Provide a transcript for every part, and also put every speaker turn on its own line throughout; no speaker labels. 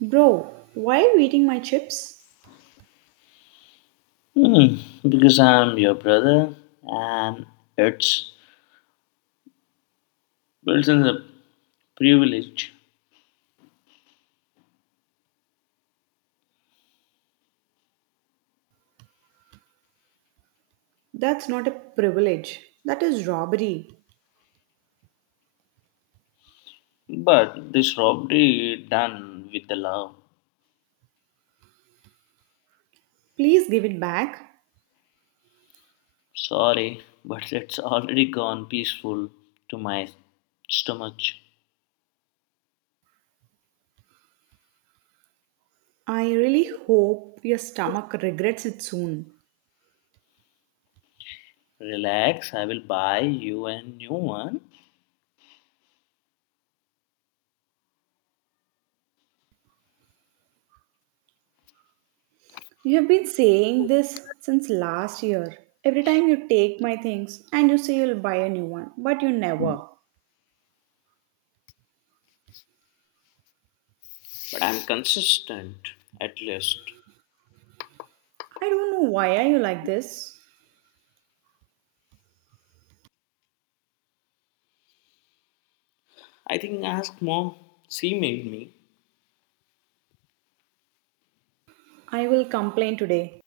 Bro, why are you eating my chips?
Hmm, because I'm your brother and it's built in the privilege.
That's not a privilege. That is robbery.
But this robbery done with the love.
Please give it back.
Sorry, but it's already gone peaceful to my stomach.
I really hope your stomach regrets it soon.
Relax, I will buy you a new one.
You have been saying this since last year. Every time you take my things and you say you'll buy a new one, but you never.
But I'm consistent, at least.
I don't know why are you like this.
I think ask mom. She made me.
I will complain today.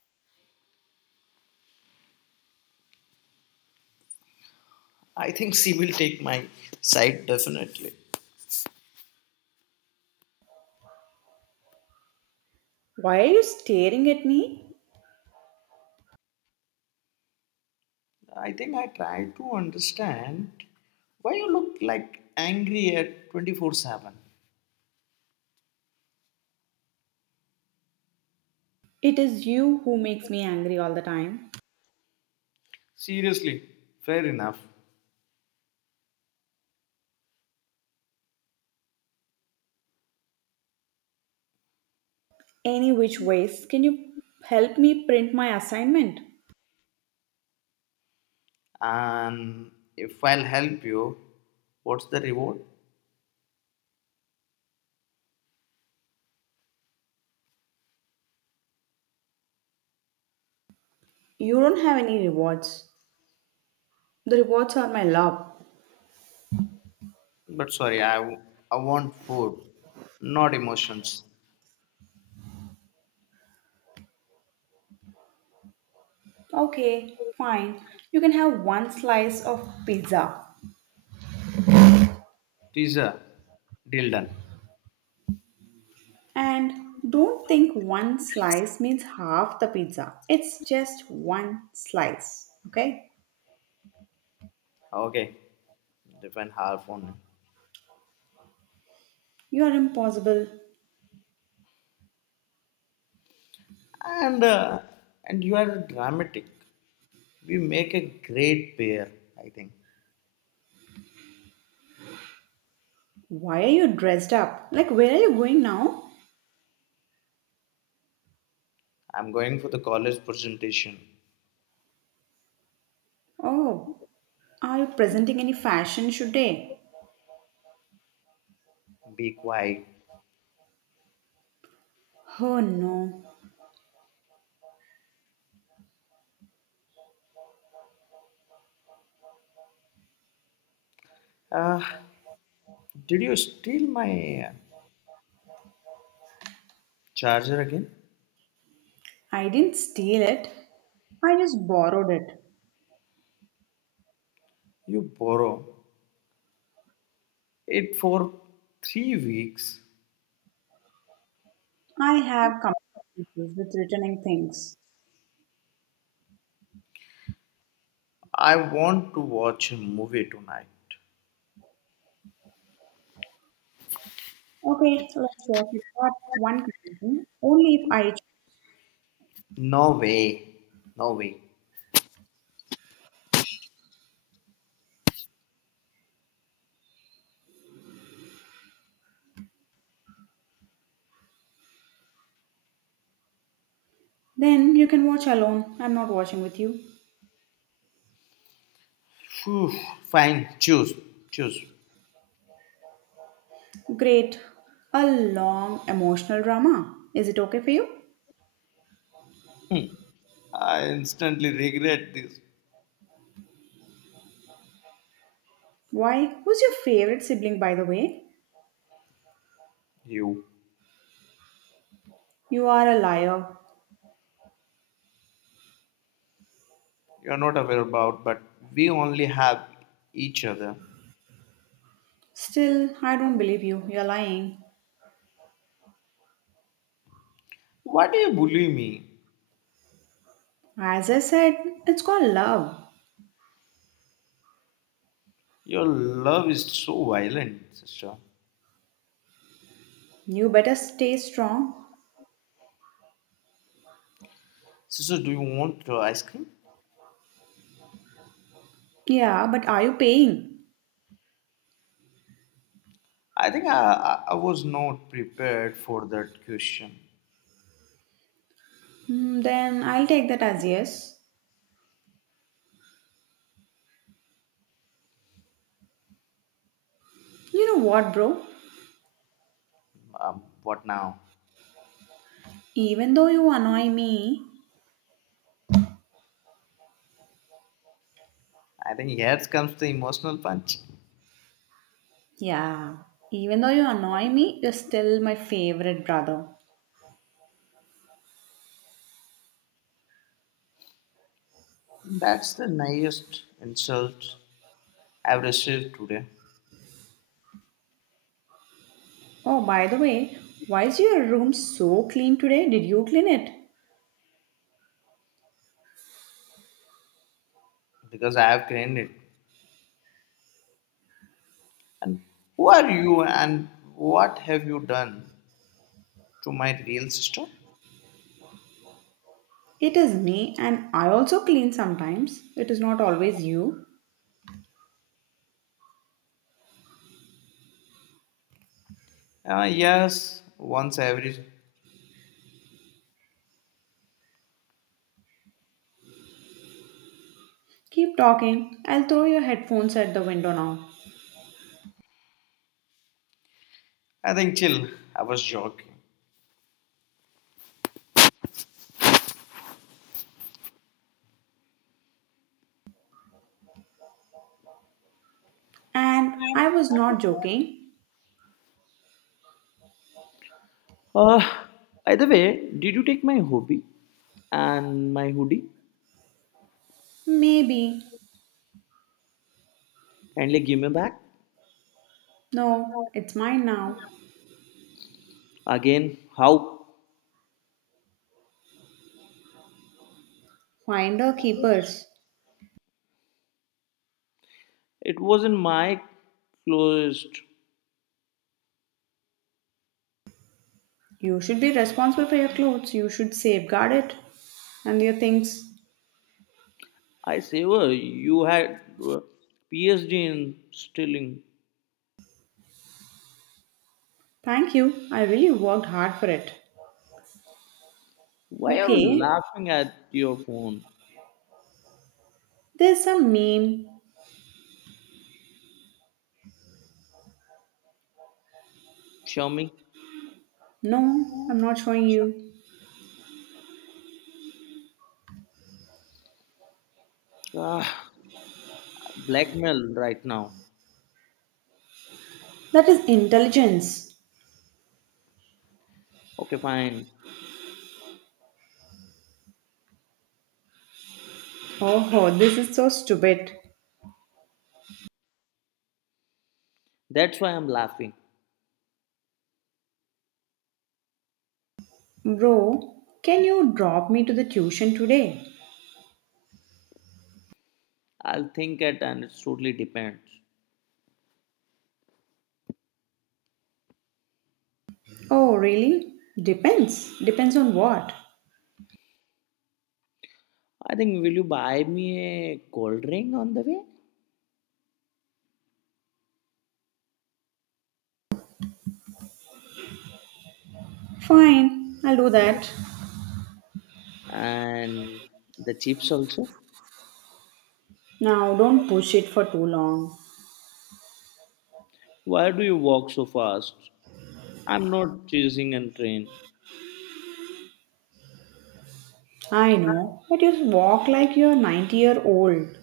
I think she will take my side definitely.
Why are you staring at me?
I think I try to understand why you look like angry at 24/7.
It is you who makes me angry all the time.
Seriously, fair enough.
Any which ways, can you help me print my assignment?
And if I'll help you, what's the reward?
You don't have any rewards. The rewards are my love.
But sorry, I want food, not emotions.
Okay, fine. You can have one slice of pizza.
Teaser, deal done.
And don't think one slice means half the pizza. It's just one slice, okay?
Okay, depend half on it.
You are impossible.
And uh, and you are dramatic. We make a great pair, I think.
Why are you dressed up? Like, where are you going now?
I'm going for the college presentation.
Oh, are you presenting any fashion today?
Be quiet.
Oh no.
Uh, did you steal my charger again?
I didn't steal it. I just borrowed it.
You borrow it for 3 weeks.
I have commitment issues with returning things.
I want to watch a movie tonight.
Okay, let's work it out. One condition. Only if I choose.
No way. No way.
Then you can watch alone. I'm not watching with you.
Phew, fine. Choose. Choose.
Great. A long emotional drama. Is it okay for you?
Hmm. I instantly regret this.
Why? Who's your favorite sibling, by the way?
You.
You are a liar.
You're not aware about, but we only have each other.
Still, I don't believe you. You're lying.
Why do you bully me?
As I said, it's called love.
Your love is so violent, sister.
You better stay strong.
Sister, do you want ice cream?
Yeah, but are you paying?
I think I was not prepared for that question.
Hmm, then I'll take that as yes. You know what, bro?
What now?
Even though you annoy me,
I think here comes the emotional punch.
yeah, even though you annoy me, you're still my favorite brother.
That's the newest insult I've received today
Oh, by the way, why is your room so clean today? Did you clean it?
because I have claimed it. And who are you and what have you done to my real sister?
It is me, and I also clean sometimes. It is not always you.
Yes, once every.
Keep talking. I'll throw your headphones at the window now.
I think chill. I was joking.
And I was not joking.
Uh, by the way, did you take my hobby and my hoodie?
Maybe.
Kindly give me back.
No, it's mine now.
Again, how?
Finder keepers.
It wasn't my closest.
You should be responsible for your clothes. You should safeguard it and your things.
I savor you had PhD in stealing.
Thank you. I really worked hard for it.
Why are you
Okay,
laughing at your phone?
there's some meme.
Show me.
No, I'm not showing you.
Ah, blackmail right now.
That is intelligence.
Okay, fine.
Oh, this is so stupid.
That's why I'm laughing.
Bro, can you drop me to the tuition today?
I'll think it and it totally depends.
Oh, really? Depends. Depends on what?
I think will you buy me a cold drink on the way?
Fine, I'll do that.
And the chips also?
Now, don't push it for too long.
Why do you walk so fast? I'm not chasing a train.
I know, but you walk like you're 90-year-old.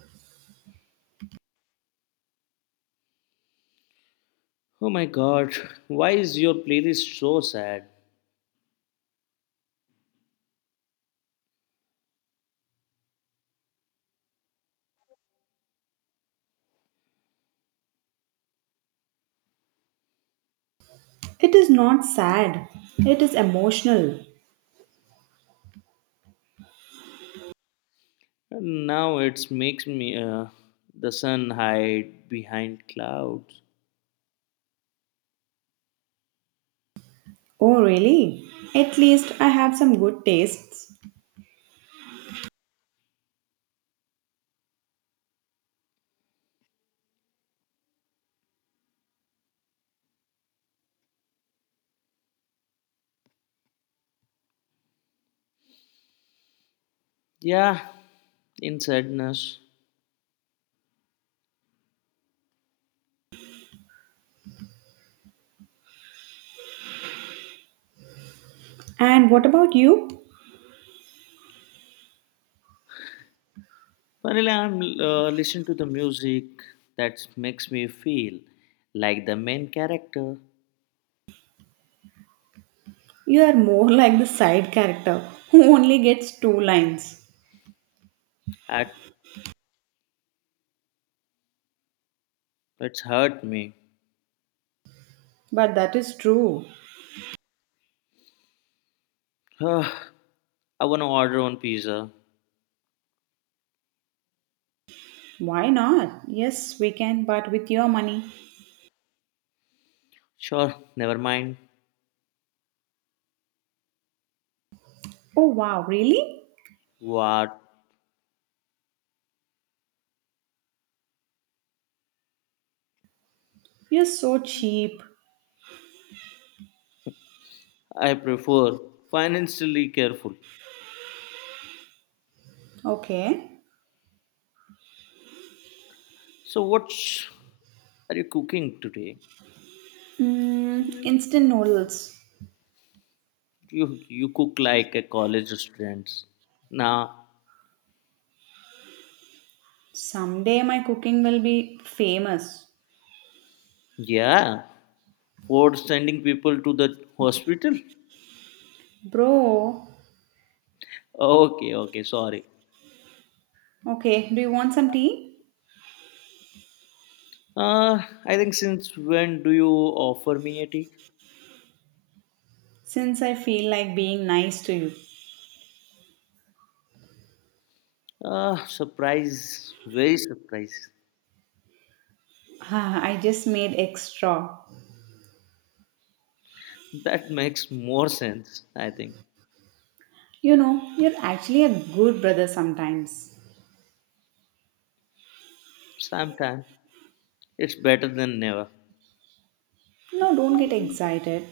Oh my god, why is your playlist so sad?
It is not sad, it is emotional.
And now it makes me the sun hide behind clouds.
Oh, really? At least I have some good tastes.
Yeah, in sadness.
And what about you?
Finally, I'm listening to the music that makes me feel like the main character.
You are more like the side character who only gets two lines.
That it's hurt me.
But that is true.
Ugh, I wanna order one pizza.
Why not? Yes, we can, but with your money.
Sure, never mind.
Oh, wow, really?
What?
You're so cheap.
I prefer financially careful.
Okay.
So what's are you cooking today?
Mm, instant noodles.
You cook like a college students. Now,
Someday my cooking will be famous.
yeah, for sending people to the hospital.
Bro,
Okay, okay, sorry.
okay, do you want some tea?
I think since when do you offer me a tea?
Since I feel like being nice to you,
Surprise, very surprise.
ah, I just made extra.
That makes more sense, I think.
You know, you're actually a good brother sometimes.
Sometimes it's better than never.
No, don't get excited.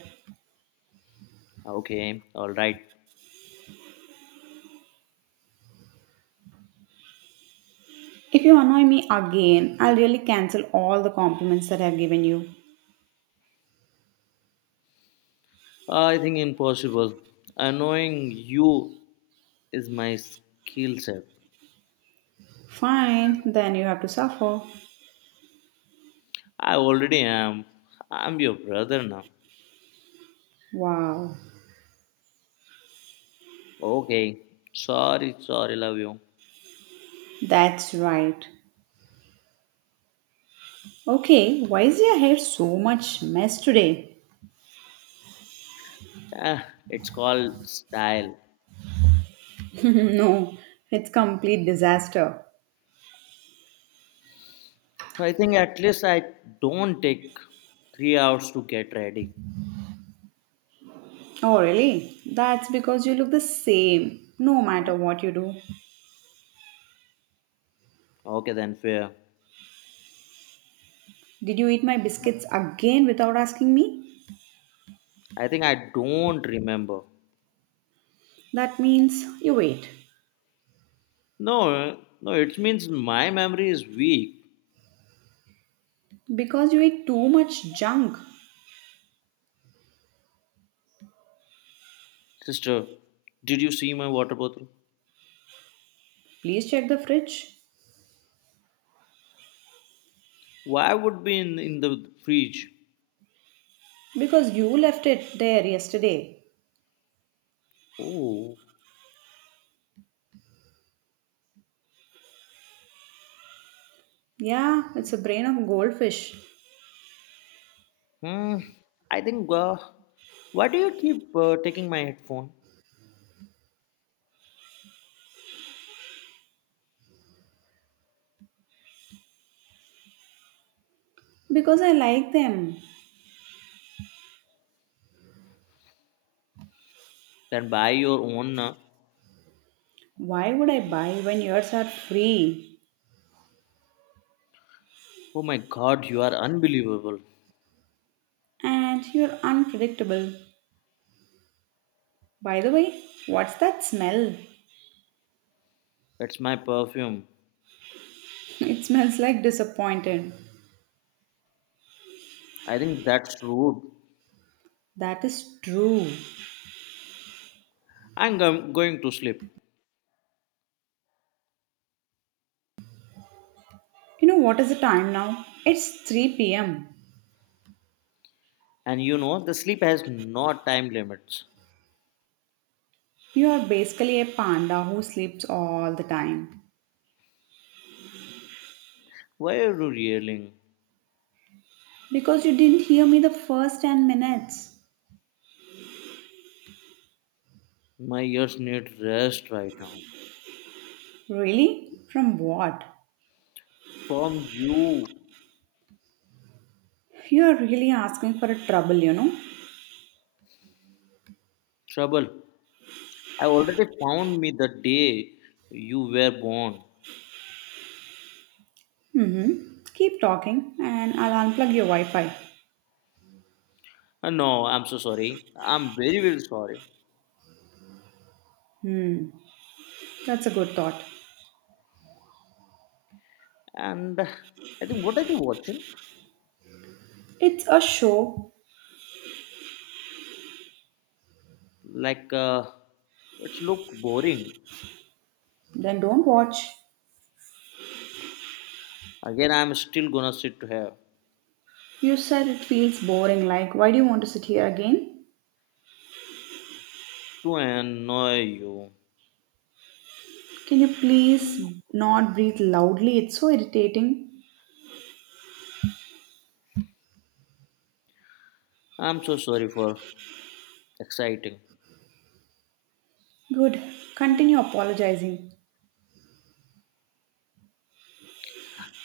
Okay, all right.
If you annoy me again, I'll really cancel all the compliments that I've given you.
I think impossible. Annoying you is my skill set.
Fine, then you have to suffer.
I already am. I'm your brother now.
Wow,
Okay. Sorry, sorry, love you.
that's right. Okay, why is your hair so much mess today?
Ah, it's called style.
No, it's complete disaster.
I think at least I don't take 3 hours to get ready.
Oh, really? That's because you look the same no matter what you do.
Okay, then fair.
Did you eat my biscuits again without asking me?
I think I don't remember.
That means you ate.
No, no, it means my memory is weak.
Because you ate too much junk.
Sister, did you see my water bottle?
Please check the fridge.
Why would be in the fridge?
Because you left it there yesterday.
Oh,
Yeah, it's a brain of goldfish.
hmm. I think. Why do you keep taking my headphone?
Because I like them.
Then buy your own. Uh,
Why would I buy when yours are free?
oh my god, you are unbelievable.
And you're unpredictable. By the way, what's that smell?
That's my perfume.
It smells like disappointed.
I think that's rude.
That is true.
Going to sleep.
You know what is the time now? It's 3 pm.
And you know, the sleep has no time limits.
You are basically a panda who sleeps all the time.
Why are you yelling?
Because you didn't hear me the first 10 minutes.
My ears need rest right now.
Really? From what?
From you.
You are really asking for a trouble, you know?
Trouble. I already found me the day you were born.
Mm-hmm. Keep talking and I'll unplug your Wi Fi.
No, I'm so sorry. I'm very, very sorry.
Hmm, that's a good thought.
And I think, what are you watching?
It's a show.
Like, it's look boring.
Then don't watch.
Again, I'm still gonna sit here
You said it feels boring. Like, why do you want to sit here again?
to annoy you.
Can you please not breathe loudly? It's so irritating.
I'm so sorry for exciting.
Good. Continue apologizing.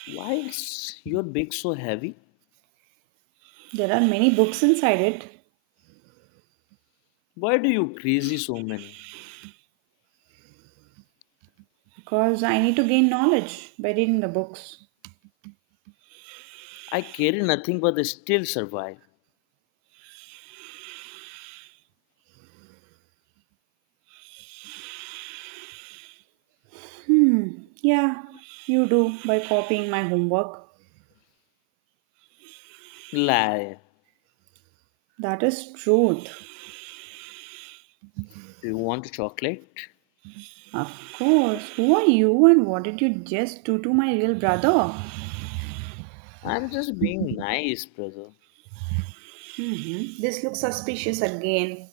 Why is your bag so heavy?
There are many books inside it
Why do you crazy so many?
because I need to gain knowledge by reading the books.
I carry nothing but I still survive.
Hmm, yeah, you do by copying my homework.
Lie.
That is truth.
Do you want chocolate?
Of course. Who are you and what did you just do to my real brother?
I'm just being nice, brother.
Hmm, this looks suspicious again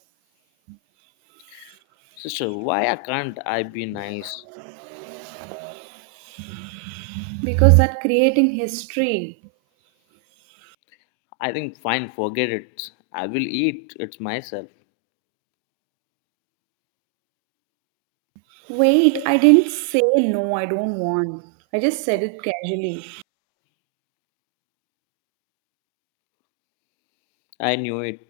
Sister, why I can't I be nice?
because that creating history.
I think fine, forget it. I will eat it myself.
Wait, I didn't say no, I don't want. I just said it casually.
I knew it.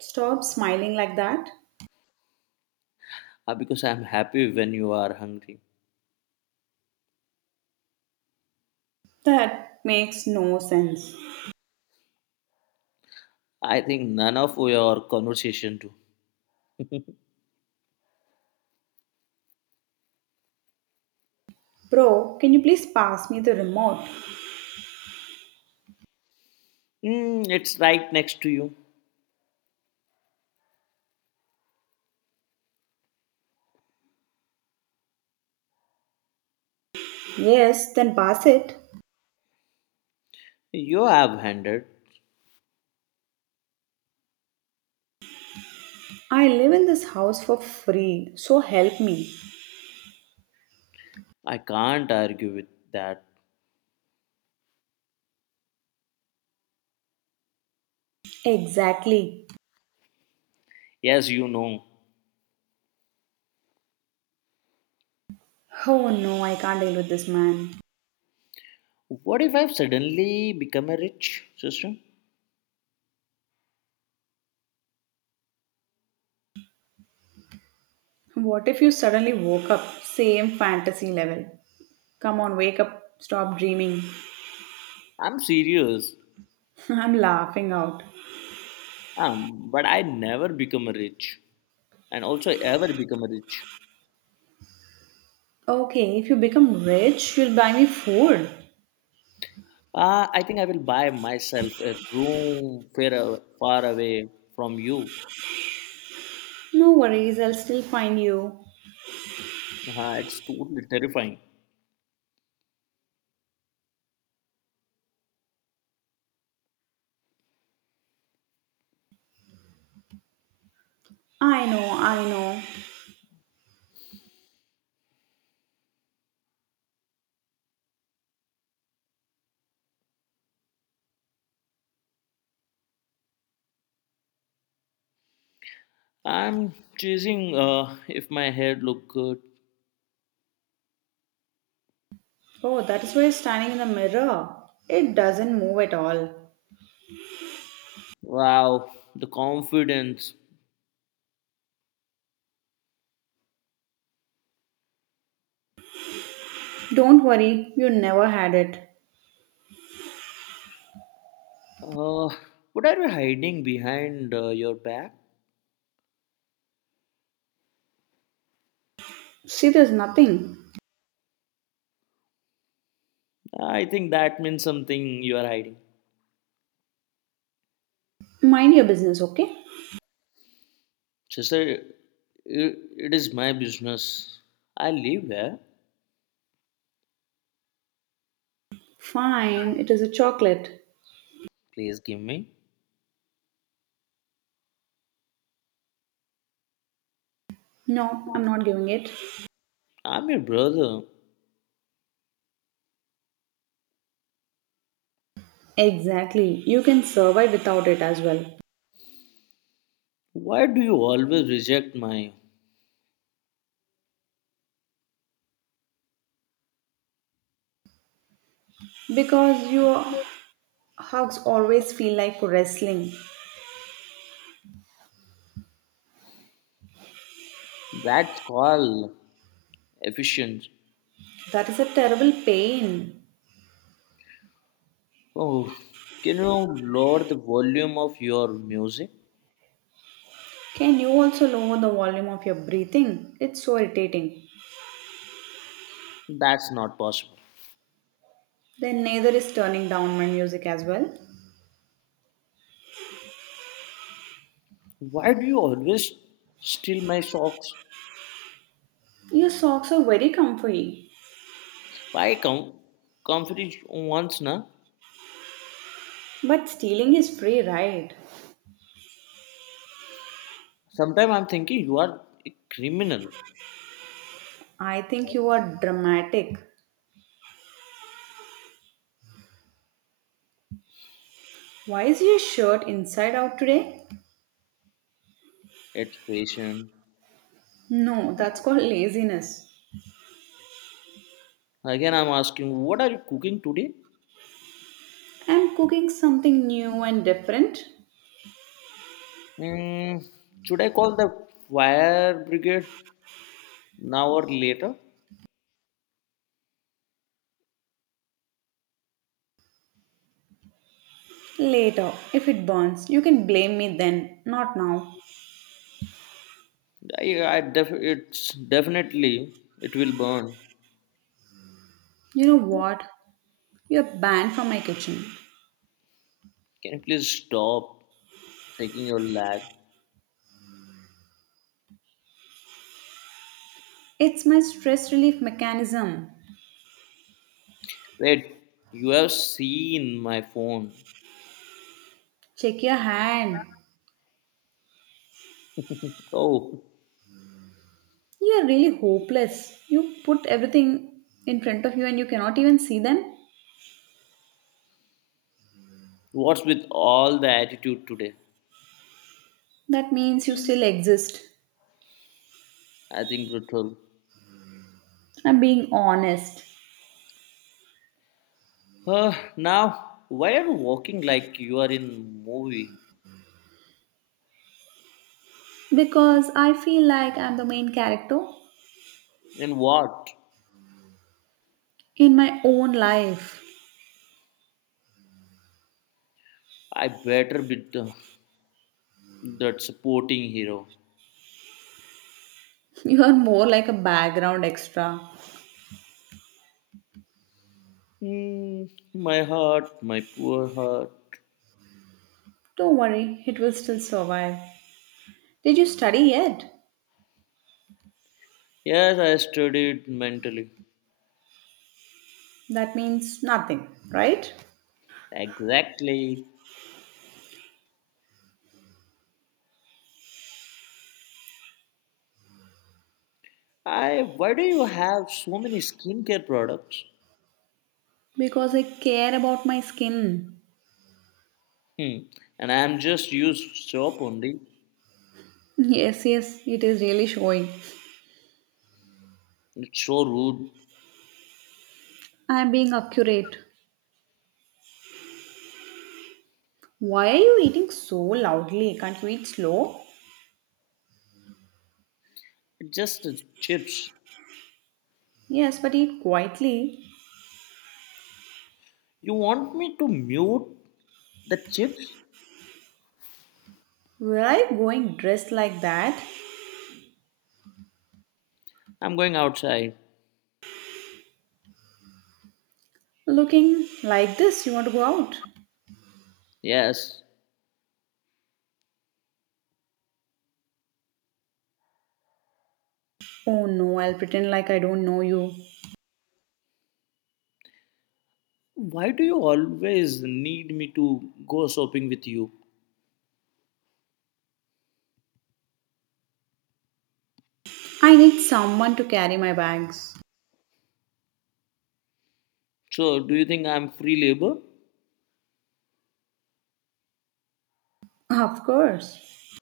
Stop smiling like that.
Ah, because I'm happy when you are hungry.
That makes no sense.
I think none of your conversation to.
Bro, can you please pass me the remote?
Mm, it's right next to you.
Yes, then pass it.
You have handed.
I live in this house for free, so help me.
I can't argue with that.
Exactly.
Yes, you know.
Oh no, I can't deal with this man.
What if I've suddenly become a rich sister?
What if you suddenly woke up? Same fantasy level. Come on, wake up. Stop dreaming.
I'm serious.
I'm laughing out.
But I never become a rich. And also ever become a rich.
Okay, if you become rich, you'll buy me food.
I think I will buy myself a room far away from you.
No worries, I'll still find you.
It's totally terrifying.
I know, I know.
I'm chasing if my hair look good.
Oh, that is why you're standing in the mirror. It doesn't move at all.
Wow, the confidence.
Don't worry, you never had it.
Uh, what are you hiding behind your back?
See, there's nothing.
I think that means something you are hiding.
Mind your business, okay?
Sister, it is my business. I live here.
Fine, it is a chocolate.
Please give me.
No, I'm not giving it.
I'm your brother.
Exactly, you can survive without it as well.
Why do you always reject my?
Because your hugs always feel like wrestling.
That's called efficient.
That is a terrible pain.
Oh, can you lower the volume of your music?
Can you also lower the volume of your breathing? It's so irritating.
That's not possible.
Then neither is turning down my music as well.
Why do you always steal my socks?
Your socks are very comfy.
Why come? Comfort is once, na?
But stealing is free, right?
Sometimes I'm thinking you are a criminal
I think you are dramatic. Why is your shirt inside out today?
at fashion.
No, that's called laziness.
Again, I'm asking, what are you cooking today?
I'm cooking something new and different.
Mm, should I call the fire brigade now or later?
Later, if it burns, you can blame me then, not now.
It's definitely it will burn.
You know what? You're banned from my kitchen.
Can you please stop taking your lag?
It's my stress relief mechanism.
Wait, you have seen my phone.
Check your hand.
Oh,
You are really hopeless. You put everything in front of you and you cannot even see them.
what's with all the attitude today?
That means you still exist.
I think brutal.
I'm being honest.
Now, why are you walking like you are in movie?
Because I feel like I'm the main character
And what?
in my own life.
I better be that supporting hero.
You are more like a background extra.
Hmm, my heart, my poor heart.
Don't worry, it will still survive. Did you study yet?
Yes, I studied mentally.
That means nothing, right?
Exactly. I. Why do you have so many skincare products?
Because I care about my skin.
Hmm. And I am just used soap only.
Yes, yes, it is really showing.
It's so rude.
I am being accurate. Why are you eating so loudly? Can't you eat slow?
It's just chips.
Yes, but eat quietly.
You want me to mute the chips?
Were I going dressed like that?
I'm going outside.
Looking like this, you want to go out?
Yes.
Oh no, I'll pretend like I don't know you.
Why do you always need me to go shopping with you?
I need someone to carry my bags.
So, do you think I'm free labor?
Of course.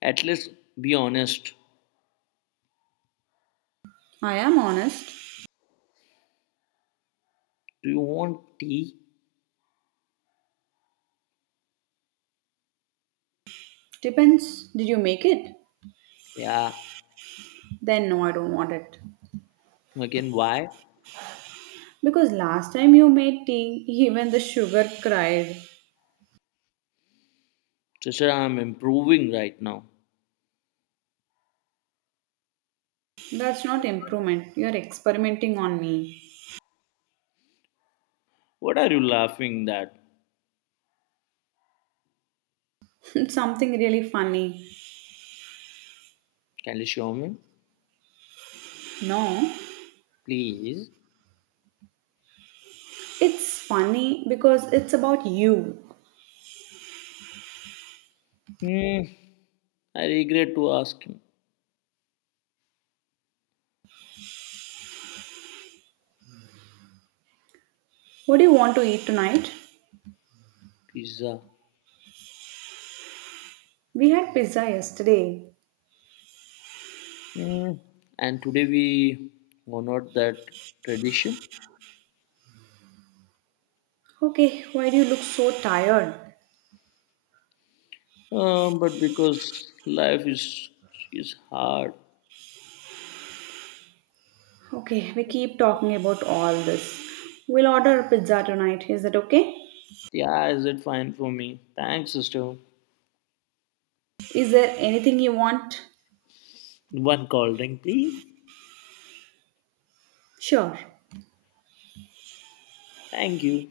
At least be honest.
I am honest.
Do you want tea?
Depends. Did you make it?
Yeah.
Then no, I don't want it.
Again, why?
Because last time you made tea, even the sugar cried.
Sister, I'm improving right now.
That's not improvement. You're experimenting on me.
What are you laughing at?
Something really funny.
Can you show me?
No,
Please.
it's funny because it's about you.
Hmm. I regret to ask him.
What do you want to eat tonight?
Pizza.
We had pizza yesterday.
Hmm. And today we honored that tradition.
Okay, why do you look so tired?
But because life is hard.
Okay, we keep talking about all this. We'll order a pizza tonight. Is that okay?
Yeah, is it fine for me? Thanks, sister.
Is there anything you want?
One cold drink, please.
Sure.
Thank you.